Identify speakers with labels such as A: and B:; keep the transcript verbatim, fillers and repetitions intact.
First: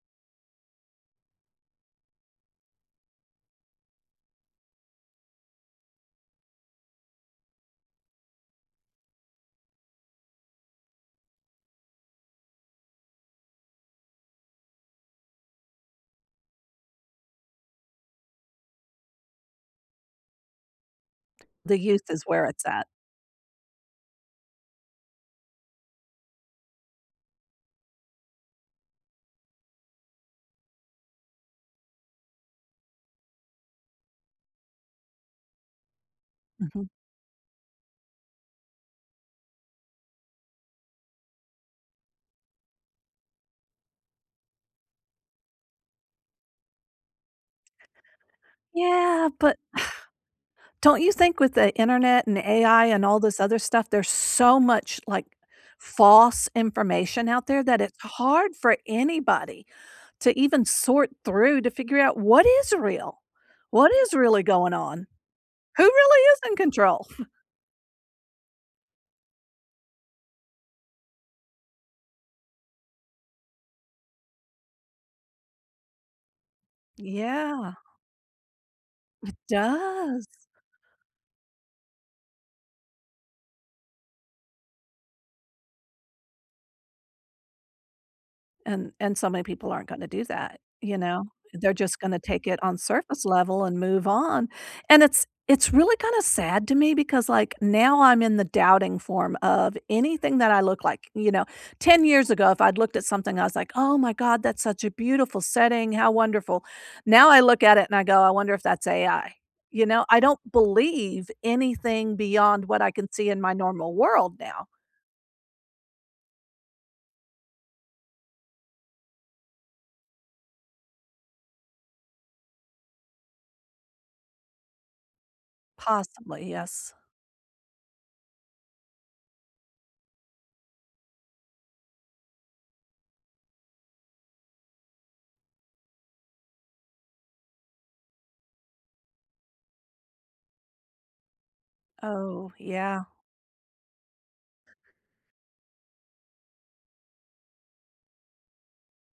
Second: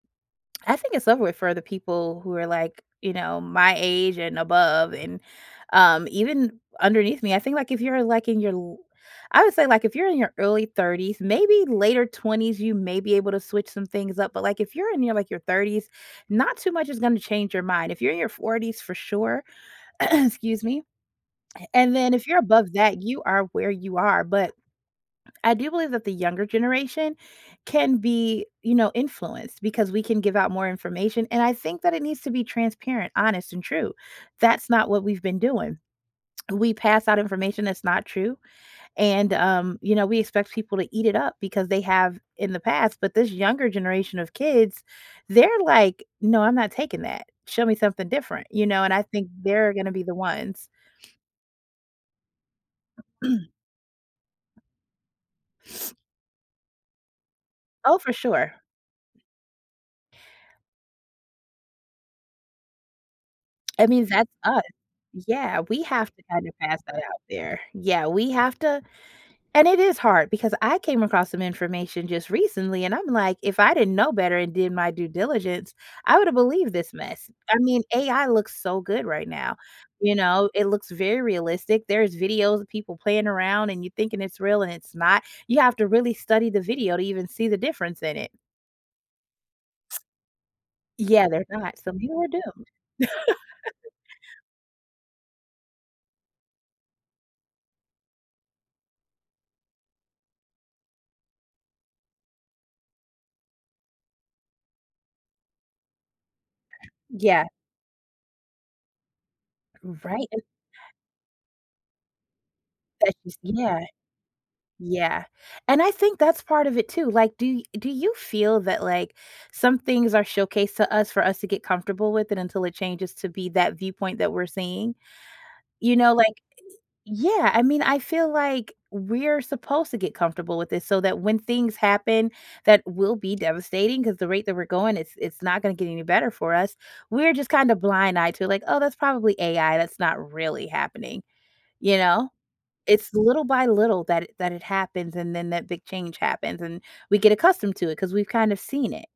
A: I think it's over with for the people who are, like, you know, my age and above, and, um, even underneath me. I think, like, if you're, like, in your l I would say, like, if you're in your early thirties, maybe later twenties, you may be able to switch some things up, but, like, if you're in your, like, your thirties, not too much is gonna change your mind. If you're in your forties for sure Excuse me,
B: The
A: and
B: youth
A: then
B: is
A: if you're
B: where it's
A: above
B: at.
A: that, you are where you are, but I do believe that the younger generation can be, you know, influenced because we can give out more information, and I think that it needs to be transparent, honest, and true. That's not what we've been doing. We
B: Mhm.
A: pass out information that's not true, and, um, you know, we expect people to eat it up because they have in the past, but this younger generation of kids, they're like, "No, I'm not taking that. Show me something different," you know? And I think
B: Yeah, but
A: they're gonna be the ones
B: don't you think with the internet and AI and all this other stuff, there's so much, like, false information out there that it's
A: Oh, for
B: hard
A: sure.
B: for anybody to even sort through to figure out what is real.
A: I
B: What
A: mean,
B: is
A: that's
B: really
A: us.
B: going on?
A: Yeah, we
B: Who
A: have
B: really
A: to
B: is
A: kind of
B: in
A: pass that
B: control?
A: out there. Yeah, we have to and it is hard because I came across some information just recently, and I'm like, if I didn't know better and did my due diligence, I would have believed this mess. I
B: Yeah.
A: mean, AI looks so good right
B: It
A: now. You
B: does.
A: know, it looks very realistic. There is videos of people playing around and you thinking it's real and it's not. You have to really study the video to even see the difference in it.
B: And and so many people aren't gonna do that, you know.
A: Yeah, there's
B: They're
A: not. Some
B: just gonna
A: people are
B: take it
A: doomed.
B: on surface level and move on, and it's it's really kinda sad to me because, like, now I'm in the doubting form of anything that I look like, you know, ten years ago, if I'd looked at something, I was like, "Oh my god. That's such a beautiful setting. How wonderful." Now I
A: Yeah.
B: look at it, and I go, "I wonder if that's AI." You know, I
A: Right,
B: don't
A: an
B: believe anything beyond what I can
A: That's
B: see
A: just
B: in my
A: Yeah.
B: normal world now.
A: Yeah, and I think that's part of it too. Like, do y do you feel that, like, some things are showcased to us for us to get comfortable with it until it changes to be that viewpoint that we're seeing? You know, like
B: Possibly, yes.
A: Yeah, I mean, I feel like we're supposed to get comfortable with this so that when things happen, that will be devastating ‘cause the rate that we're going, it's it's not gonna get any better for us. We're just kind of blind eyed to, like, "Oh, that's probably AI. That's not really happening," you know?
B: Oh, yeah.
A: It's little by little that it that it happens, and then that big change happens, and we get accustomed to it ‘cause we've kind of seen it.